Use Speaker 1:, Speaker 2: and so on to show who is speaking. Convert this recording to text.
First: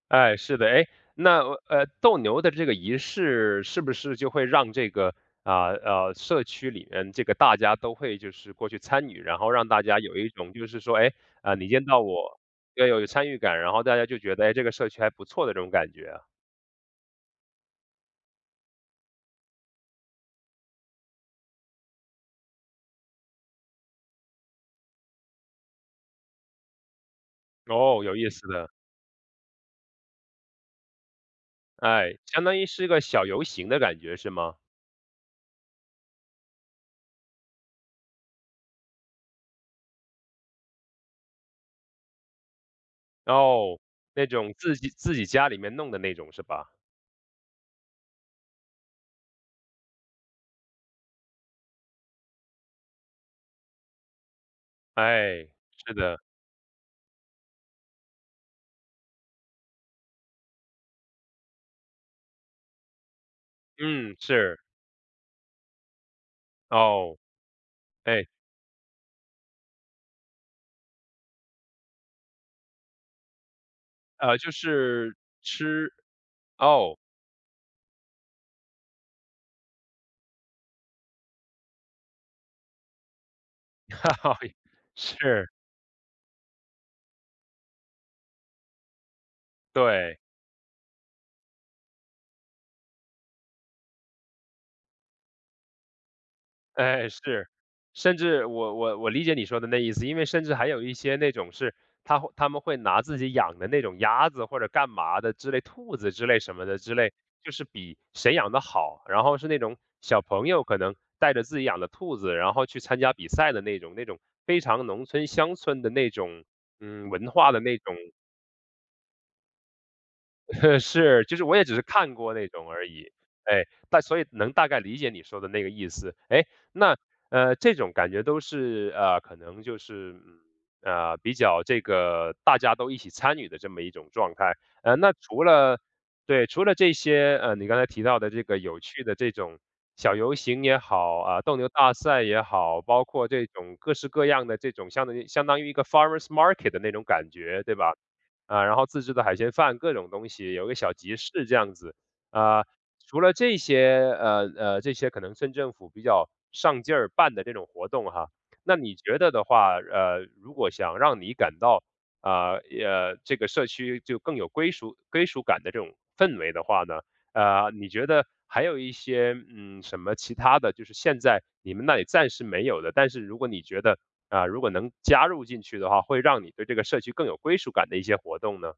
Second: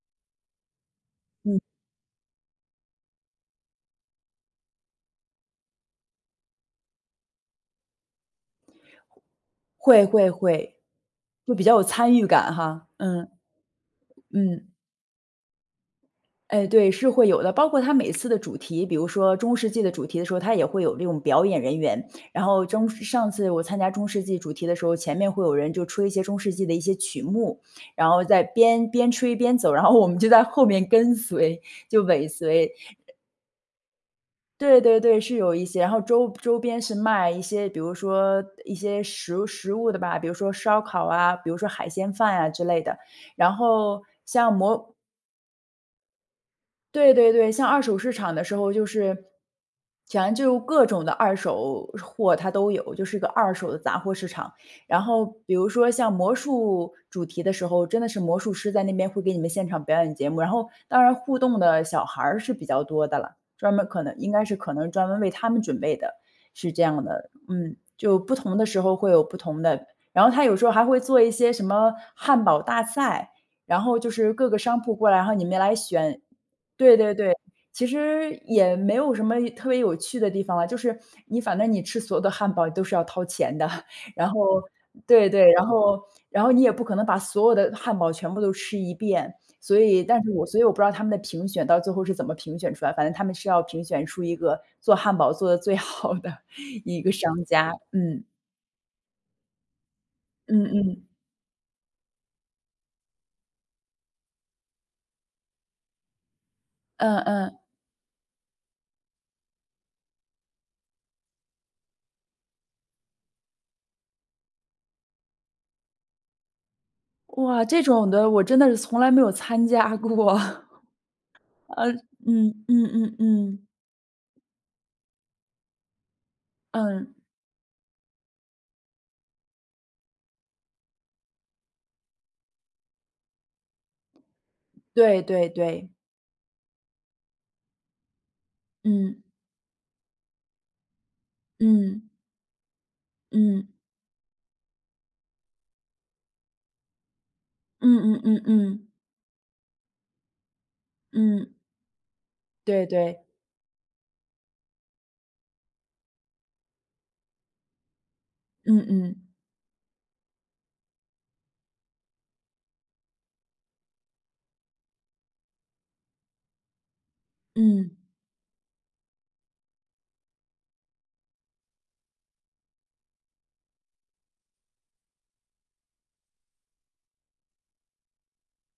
Speaker 1: 哎，是的。哎，那呃，
Speaker 2: 嗯。
Speaker 1: 呃，斗牛的这个仪式是不是就会让这个，呃，呃，社区里面这个大家都会就是过去参与，然后让大家
Speaker 2: 会
Speaker 1: 有一
Speaker 2: 会
Speaker 1: 种就
Speaker 2: 会，
Speaker 1: 是说，哎，
Speaker 2: 就
Speaker 1: 呃，
Speaker 2: 比
Speaker 1: 你
Speaker 2: 较有
Speaker 1: 见到
Speaker 2: 参与
Speaker 1: 我
Speaker 2: 感
Speaker 1: 要
Speaker 2: 哈，
Speaker 1: 有
Speaker 2: 嗯。
Speaker 1: 参与感。然后大家就觉得：“哎，这
Speaker 2: 嗯。
Speaker 1: 个社区还不错”的这种感觉啊？
Speaker 2: 哎，对，是会有的。包括它每次的主题，比如说中世纪的主题的时候，它也会有这种表演人员。然后中上上次我参加中世纪主题的时候，前面会有人就吹一些中世纪的一些曲目。
Speaker 1: 哦，
Speaker 2: 然
Speaker 1: 有
Speaker 2: 后
Speaker 1: 意
Speaker 2: 在
Speaker 1: 思的。
Speaker 2: 边边吹边走，然后我们就在后面跟随，就
Speaker 1: 哎，
Speaker 2: 尾
Speaker 1: 相当于
Speaker 2: 随。
Speaker 1: 是个
Speaker 2: 呃
Speaker 1: 小游行的感觉是吗？
Speaker 2: 对对对，是有一些。然后周周边是卖一些，比如说，呃，一些食食物的吧。比如说烧烤啊，比如说海鲜饭啊之类的。然
Speaker 1: 哦，
Speaker 2: 后
Speaker 1: 那
Speaker 2: 像
Speaker 1: 种自己
Speaker 2: 魔
Speaker 1: 自己家里面弄的那种是吧？
Speaker 2: 对对对，像二手市场的时候就是 反正就各种的二手货它都有，就是个二手的杂货市场。然后
Speaker 1: 哎，
Speaker 2: 比如说
Speaker 1: 是
Speaker 2: 像
Speaker 1: 的。
Speaker 2: 魔术主题的时候，真的是魔术师在那边会给你们现场表演节目，然后当然互动的小孩儿是比较多的了，专门可能
Speaker 1: 嗯，
Speaker 2: 应该是
Speaker 1: 是。
Speaker 2: 可能专门为他们准备的，是这样
Speaker 1: 哦。
Speaker 2: 的，嗯。就
Speaker 1: 哎。
Speaker 2: 不同的时候会有不同的然后它有时候还会做一些什么汉堡大赛，然后就是
Speaker 1: 呃，
Speaker 2: 各
Speaker 1: 就
Speaker 2: 个商铺过
Speaker 1: 是
Speaker 2: 来，然后你们来
Speaker 1: 吃
Speaker 2: 选
Speaker 1: 哦。
Speaker 2: 对对对，其实也没有什么有特别有趣的地方了，就是你反正你吃所有的汉堡都是要掏钱的，然后 对
Speaker 1: 是。
Speaker 2: 对，然后然后你也不可能把所有的汉堡全部都吃一遍。所以
Speaker 1: 对。
Speaker 2: 但是我所以我不知道他们的评选到最后是怎么评选出来，反正他们是要评选出一个做汉堡做得最好的一
Speaker 1: 呃，
Speaker 2: 个商
Speaker 1: 是，
Speaker 2: 家。
Speaker 1: 甚
Speaker 2: 嗯。
Speaker 1: 至我我我理解你说的那意思。因为甚至
Speaker 2: 嗯
Speaker 1: 还有一
Speaker 2: 嗯。
Speaker 1: 些那种是他会他们会拿自己养的那种鸭子或者干嘛的之类兔子之类什么的之类，
Speaker 2: 嗯
Speaker 1: 就
Speaker 2: 嗯。
Speaker 1: 是比谁养得好。然后是那种小朋友可能带着自己养的兔子，然后去参加比赛的那种那种非常农村、乡村的那种，嗯，文化的
Speaker 2: 哇，
Speaker 1: 那
Speaker 2: 这
Speaker 1: 种
Speaker 2: 种的我真的是从来没有参加过。
Speaker 1: 是，就是我也只是
Speaker 2: 呃，
Speaker 1: 看过那
Speaker 2: 嗯，
Speaker 1: 种
Speaker 2: 嗯
Speaker 1: 而已，
Speaker 2: 嗯
Speaker 1: 哎，
Speaker 2: 嗯。
Speaker 1: 但所以能大概理解你说的那个意思。哎，那
Speaker 2: 嗯。
Speaker 1: 呃，这种感觉都是呃，可能就是，嗯，呃，比较这个大家都一起参与的这么一种状态。呃，那
Speaker 2: 对
Speaker 1: 除
Speaker 2: 对
Speaker 1: 了
Speaker 2: 对。
Speaker 1: 对，除了这些，呃，你刚才提到的这个有趣的
Speaker 2: 嗯。
Speaker 1: 这种小游行也好，呃，斗牛大
Speaker 2: 嗯。
Speaker 1: 赛也好，包括这
Speaker 2: 嗯。
Speaker 1: 种各式各样的这种相当于相当于一个 forest market 那种感觉对吧？
Speaker 2: 嗯嗯嗯
Speaker 1: 呃，然后
Speaker 2: 嗯。
Speaker 1: 自制的海鲜饭，各种东西，有个小集市
Speaker 2: 嗯。
Speaker 1: 这样子。呃，
Speaker 2: 对对。
Speaker 1: 除了这些，呃，呃，这些可能村政府比较上劲儿办的这种活动哈，那
Speaker 2: 嗯
Speaker 1: 你觉
Speaker 2: 嗯。
Speaker 1: 得的话，呃，如果想让你感到，呃，呃，这个社区就更有归属归属感的这种氛围的话呢，呃，你
Speaker 2: 嗯。
Speaker 1: 觉得还有一些，嗯，什么其他的就是现在你们那里暂时没有的，但是如果你觉得，呃，如果能加入进去的话，会让你对这个社区更有归属感的一些活动呢？